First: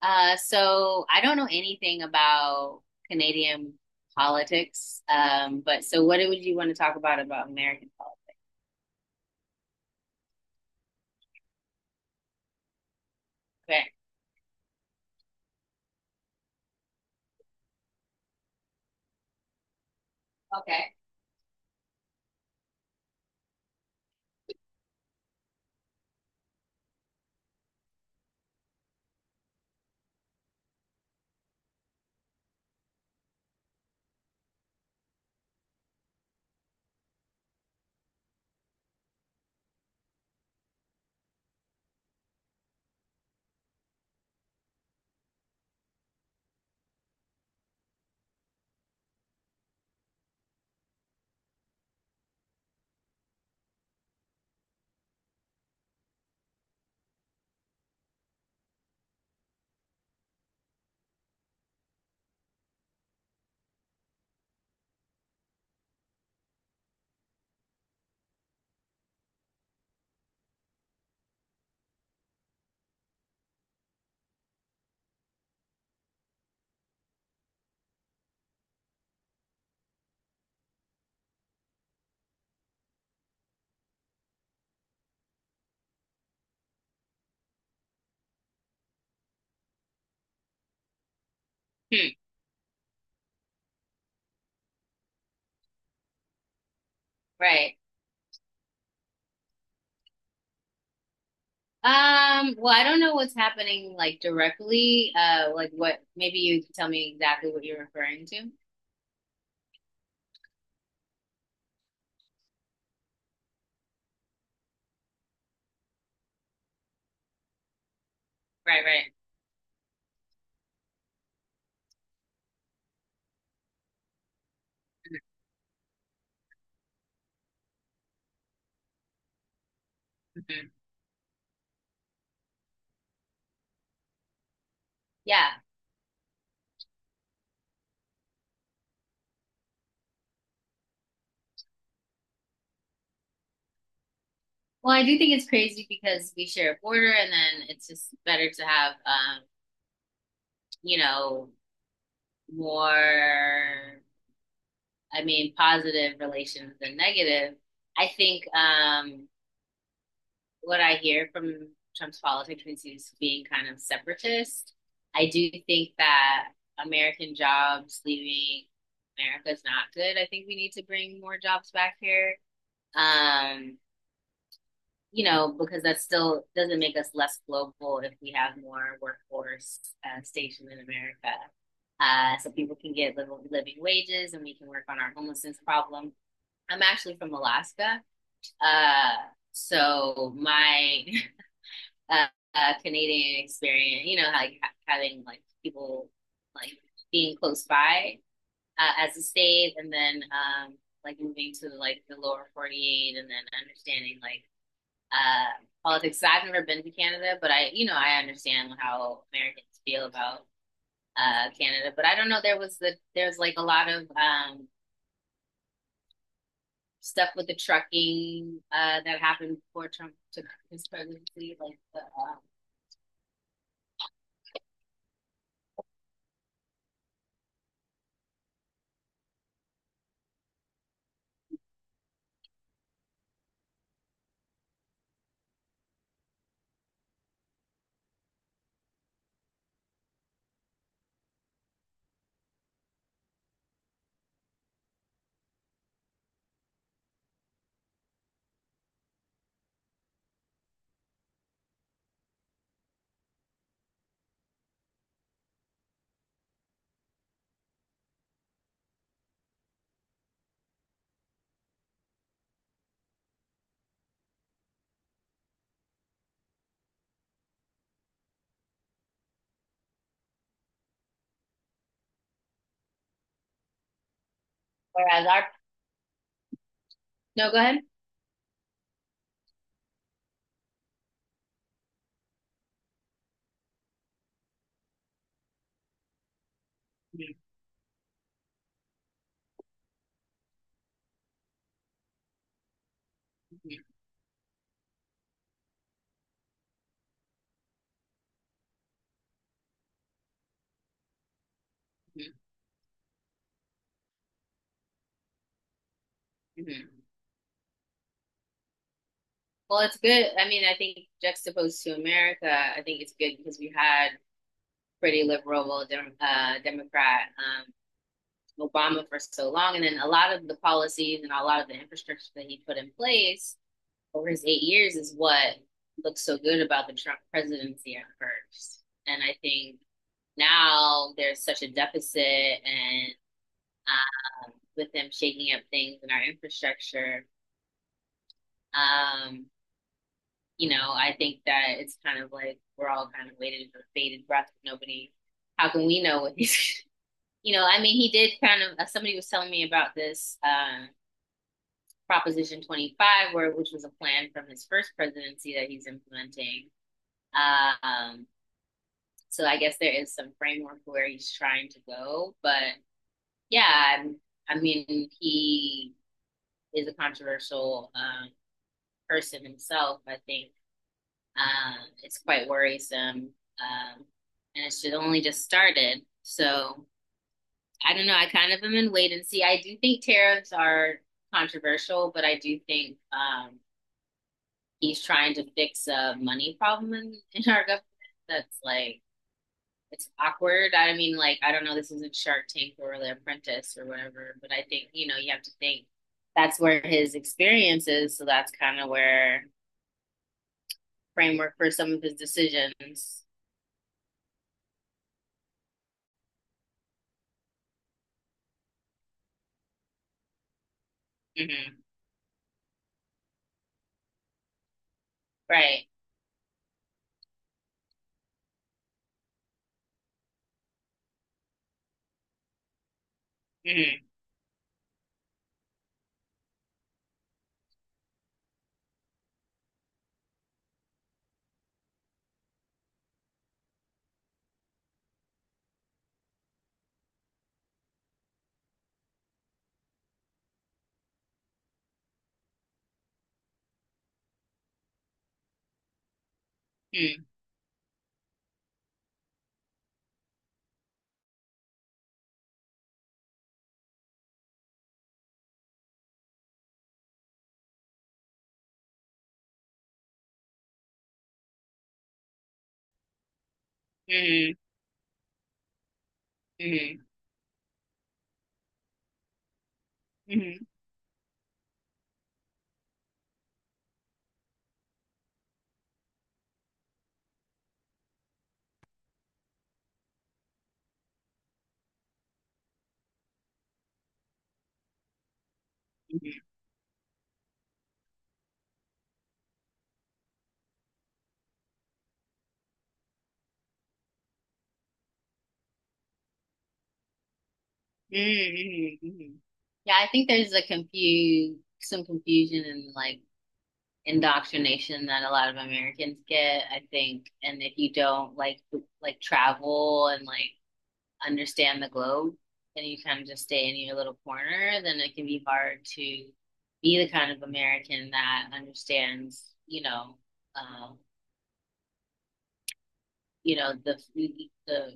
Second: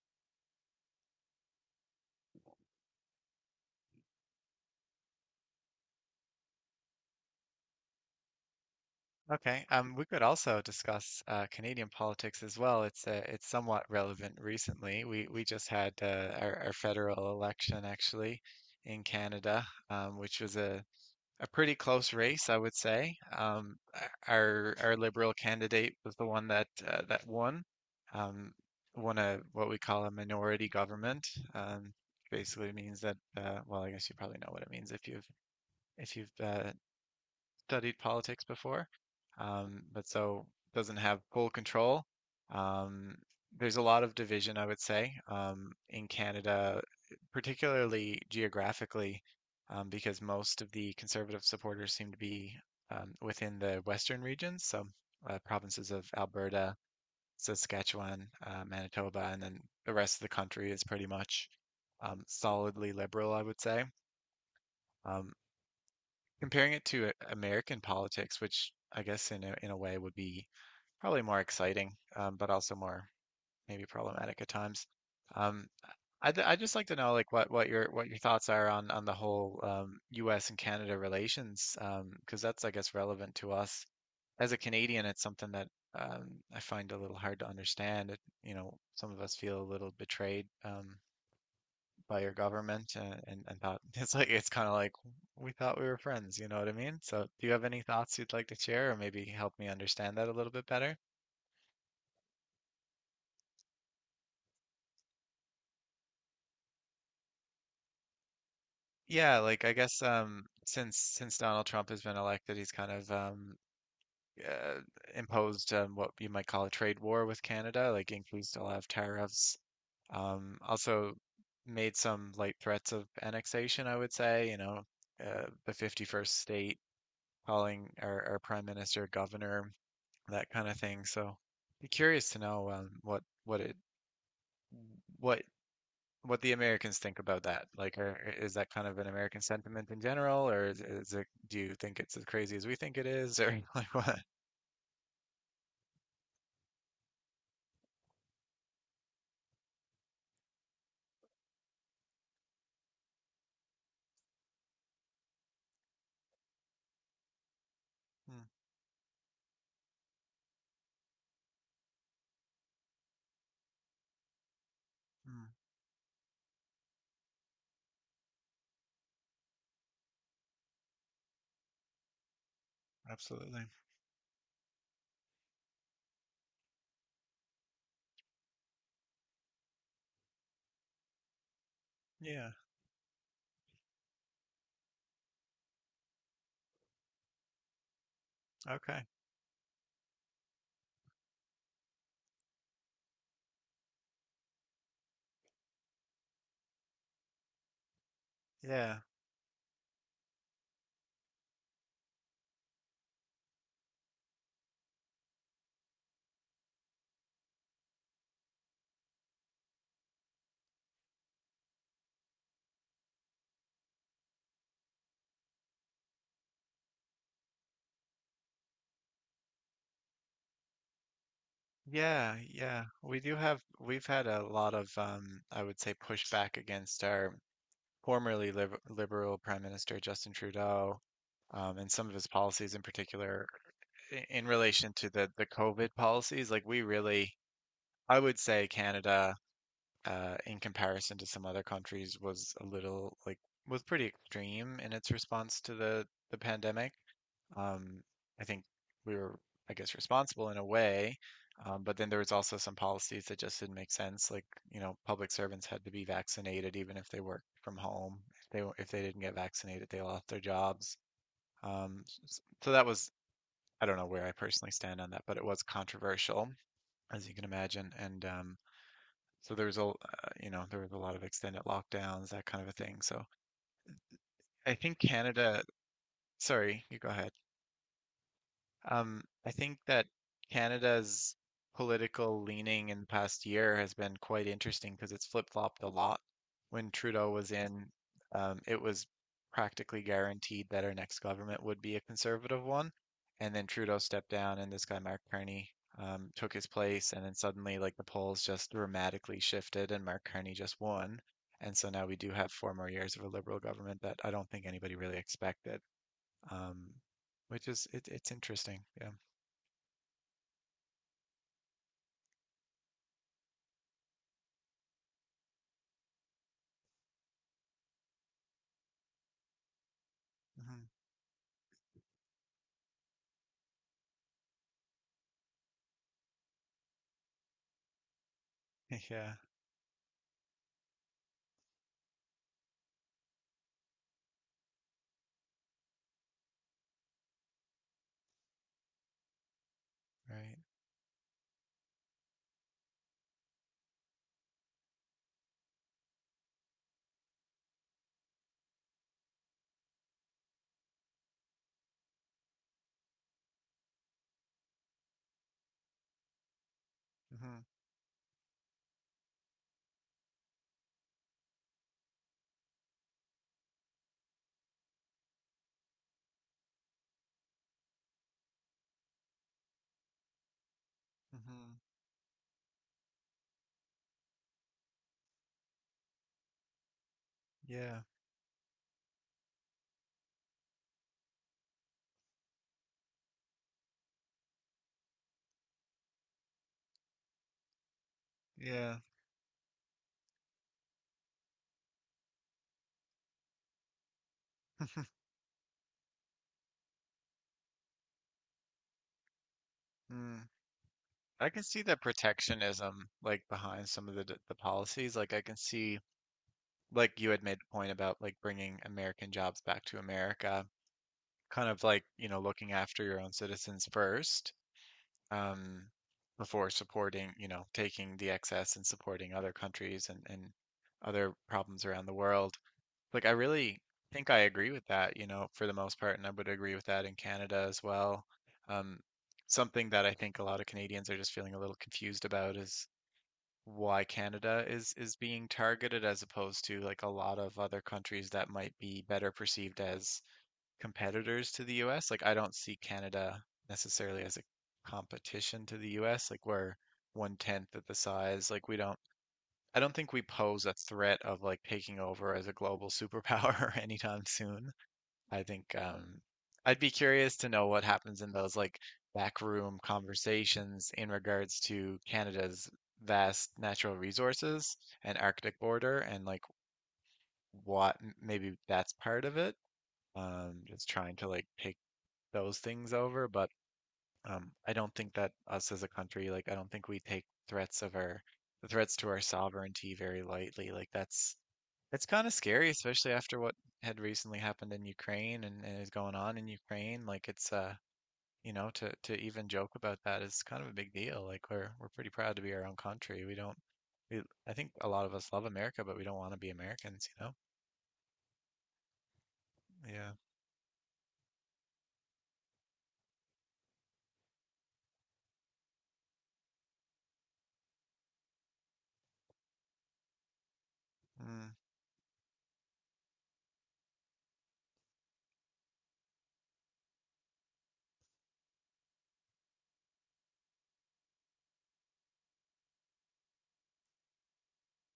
So I don't know anything about Canadian politics. But what would you want to talk about American politics? Okay, we could also discuss Canadian politics as well. It's somewhat Okay. relevant recently. We just had our federal election actually in Canada, which was a, Okay. a pretty close race, I would say. Our Liberal candidate was the one that that won, um, won a what we call a minority government. Um, basically means that well, I guess you probably know what it means if you've if you've studied politics before, but so doesn't have full control. Um, there's a lot of division, I would say, in Canada, particularly geographically, because most of the conservative supporters seem to be within the western regions, so provinces of Alberta, Saskatchewan, Manitoba, and then the rest of the country is pretty much solidly liberal, I would say. Um, comparing it to American politics, which I guess in a way would be probably more exciting, but also more maybe problematic at times. Um, I'd just like to know like what your thoughts are on the whole U.S. and Canada relations, because that's I guess relevant to us. As a Canadian, it's something that I find a little hard to understand. It, you know, some of us feel a little betrayed. Hmm, By your government and thought it's like it's kind of like we thought we were friends, you know what I mean? So do you have right. any thoughts you'd like to share or maybe help me understand that a little bit better? Well, I don't know what's happening like directly. Like what? Maybe you can tell me exactly what you're referring to. Yeah, like I guess since Donald Trump has been elected, he's kind of uh, imposed what you might call a trade war with Canada, like increased a lot Right, of right. tariffs. Also made some light threats of annexation, I would say, you know, the 51st state calling our prime minister governor, that kind Mhm. of thing. So be curious to know what it what Yeah. what the Americans think about that. Like, is that kind of an American sentiment in general, or is it? Do you think it's as crazy as we think it is, or like what? Well, I do think it's crazy because we share a border, and then it's just better to have, you know, more. I mean, positive relations than negative. I Mm, think what I hear from Trump's politics is being kind of separatist. I mm, do think that American jobs leaving America is not good. I think we need to bring more jobs back here. absolutely. Um, you know, because that still doesn't make us less global if we have more workforce stationed in America. Yeah. So people can get living wages and we can work on our homelessness problem. I'm actually from Alaska. Okay. Uh, so my uh, Canadian experience, you know, like having like people like being close by Yeah. as a state, and then like moving to like the lower 48, and then understanding politics. So I've never been to Canada, but I, you know, I understand how Americans feel about Canada. But I don't know. There was the There's like a lot of stuff with the trucking that happened before Trump took his presidency. Yeah. Yeah, we do have. We've had a lot of, I would say, pushback against our formerly liberal Prime Minister Justin Trudeau, and some of his policies in particular in relation to the COVID policies, like we really, I would say Canada, in comparison to some other countries, was a little like was pretty extreme in its response to the pandemic. Um, I think we were, I guess, responsible in a way, but then there was also some policies that just didn't make sense. Like, you know, public servants had to be vaccinated even if they worked from home. If they didn't get vaccinated, they lost their jobs. So that was I don't know where I personally stand on that, but it was controversial, as you can imagine. And so there was you know, there was a lot of extended lockdowns, that kind of a thing. So I think Whereas our— Canada, sorry, you go ahead. no, go ahead. I think that Canada's political leaning in the past year has been quite interesting because it's flip-flopped a lot. When Trudeau was in, it was practically guaranteed that our next government would be a conservative one. And then Mm-hmm, Trudeau stepped down, and this guy, Mark Carney, took his place. And then suddenly, like, the polls just dramatically shifted, and Mark Carney just won. And so now we mm-hmm, do have four more years of a liberal government that I don't think anybody really expected, mm-hmm. um, which is it's interesting. Yeah. Well, it's good. I mean, I think juxtaposed to America, I think it's good because we had pretty liberal Democrat Obama for so long, and then a lot of the Hmm. policies and a lot of the infrastructure that he put in place over his 8 years is what looks so good about the Trump presidency at first. And Yeah. I think now there's such a deficit and with them shaking up things in our infrastructure, um, Right. you know, I think that it's kind of like we're all kind of waiting for bated breath. Nobody, how can we know what he's— you know, I mean, he did kind of, somebody was telling me about this Proposition 25, where which was a plan from his first presidency that he's implementing. Hmm. Um, so I guess there is some framework where he's trying to go, but yeah, I, mean, he is a controversial person himself. I think Hmm. um, it's quite worrisome, um, and it should only just started. So I Yeah. don't know. I kind of am in wait and see. I do think tariffs are controversial, but I do think he's trying to fix a money problem in our government that's Yeah. like it's awkward. I mean, like, I don't know, this isn't Shark Tank or The Apprentice or whatever, but I think, you know, you have to think that's where his experience is. So that's kind of where Mm. I framework can for see some the of his protectionism decisions. like behind some of the policies. Like I can see, like you had made the point about like bringing American jobs back to America, kind Mm-hmm. of like, you know, looking after your own citizens first, um, Right. before supporting, you know, taking the excess and supporting other countries and other problems around the world. Like, I really Mm-hmm. think I agree with that, you know, for the most part, and I would agree with that in Canada as well. Um, something that I think a lot of Canadians are just feeling a little confused about is why Canada is being targeted as opposed to like a lot of other countries that might be better perceived as competitors to the US. Like I don't see Canada necessarily as a competition to the US. Like we're Mm-hmm. one tenth of the size. Like we don't I don't think we pose a threat of like taking over as a global superpower anytime soon. I think I'd be curious to know what happens in those like backroom conversations in regards to Canada's vast natural Mm-hmm. resources and Arctic border, and like Mm-hmm. what maybe that's part of it, Mm-hmm. just trying to like pick those things over, but I don't think that us as a country, like, I don't think we take threats of our the threats to our sovereignty very lightly. Like, that's kind of scary, especially after what had recently happened in Ukraine and is going on Mm-hmm. in Ukraine. Like, it's you know, to even joke about that is kind of a big deal. Like, we're pretty proud to be our own country. We don't. We, I think a lot of us love America, but we don't want to be Americans, you know? Mm-hmm. Mm-hmm. Yeah, I Yeah. think there's some confusion and like indoctrination that a lot of Americans get, I think. And if you don't like travel and like Mm, understand the globe and you kind of just stay in your little corner, then it can be hard to be the kind of American that understands, uh, you know the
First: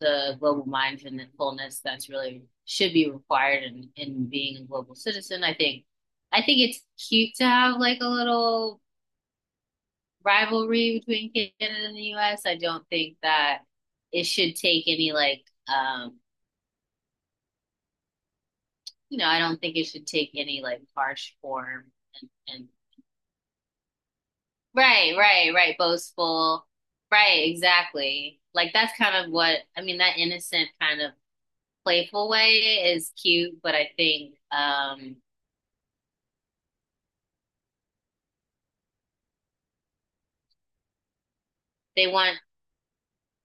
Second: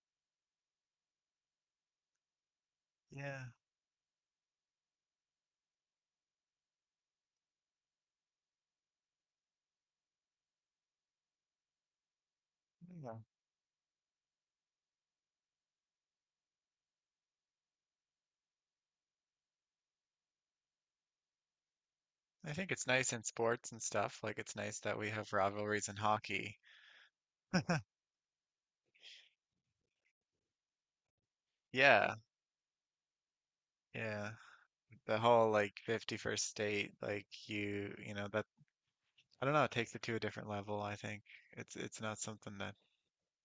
the global mindfulness that's really should be yeah. required in being a global citizen. I think it's cute to have like a little rivalry between Canada and the US. I don't Yeah. think that it should take any like you know, I don't think it should take any like harsh form I and think it's nice in sports and stuff. Like it's nice that we right, have right, right, rivalries in hockey. boastful. Right, exactly. Like that's kind of what I mean, that innocent kind of Yeah, playful way is cute, but I yeah. think The whole like 51st state, like you know, that I don't know, it takes it to a different level, I think. It's they not want something that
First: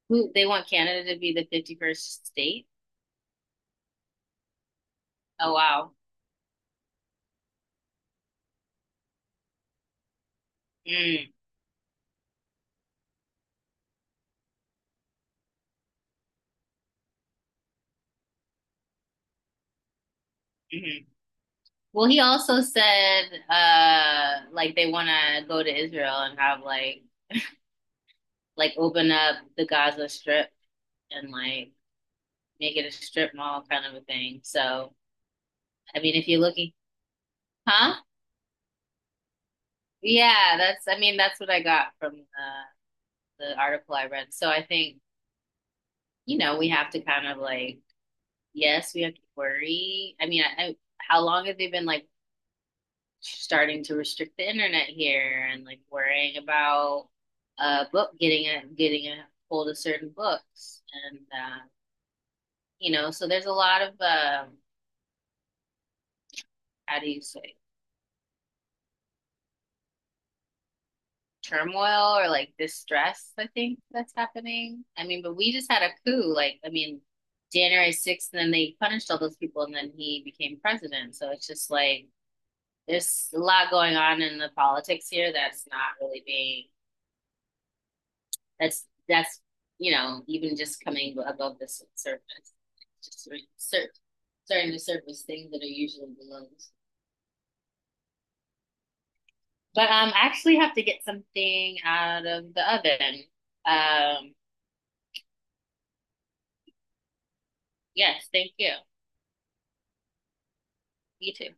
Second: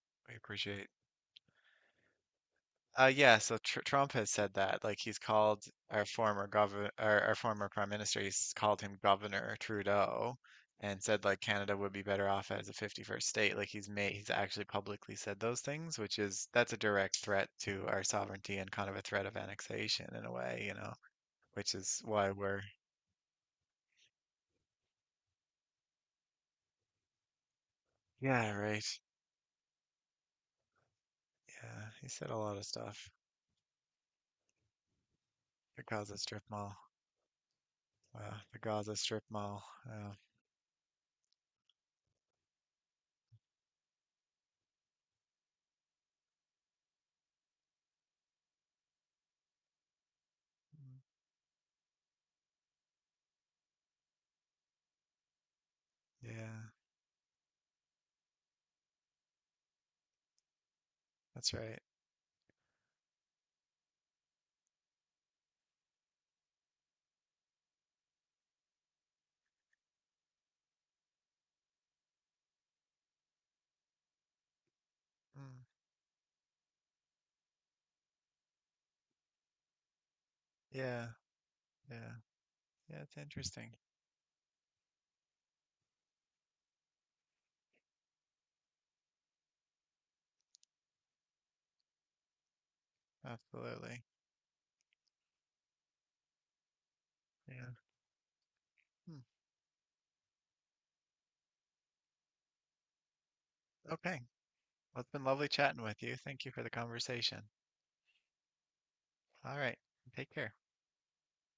who we they want appreciate. Canada to be the 51st state. Yeah, so tr Trump has said that. Like he's Oh called wow. our former governor, our former prime minister, he's called him Governor Trudeau, and said Mm, like Canada would be better off as a 51st state. Like he's actually publicly said those things, which is that's a direct threat to our sovereignty and kind of a threat of annexation in a way, you know, mhm. which is Well, he why also we're said like they want to go to Israel and have yeah, like right. open up the Gaza Strip and like Yeah, he said a lot of make it a stuff. strip mall kind of a thing. So, The I Gaza mean, if you're Strip looking, Mall, huh? The Gaza Strip Mall. Uh, Yeah, that's, I mean, that's what I got from the article I read. So I think, you know, we have to kind of like, yes, we have to worry. I mean, how long have they been like starting to restrict the internet here and like worrying yeah, about book getting a hold of certain books and that's right. you know so there's a lot of how do you say turmoil or like distress, I think that's happening. I mean, but Mm, we just had a coup. Like, I mean, January 6th, and then they punished all those people, and then he became yeah. president. So it's just like Yeah. Yeah, it's there's a lot interesting. going on in the politics here that's not really that's, that's, you know, even just coming above the surface, just sur- Absolutely. starting to surface things that are usually below. Yeah. Hmm. But I actually have to get something out of the oven. Okay. Um, Well, it's been lovely chatting with you. Thank you for the conversation. yes, thank you. All right. Take care. You too.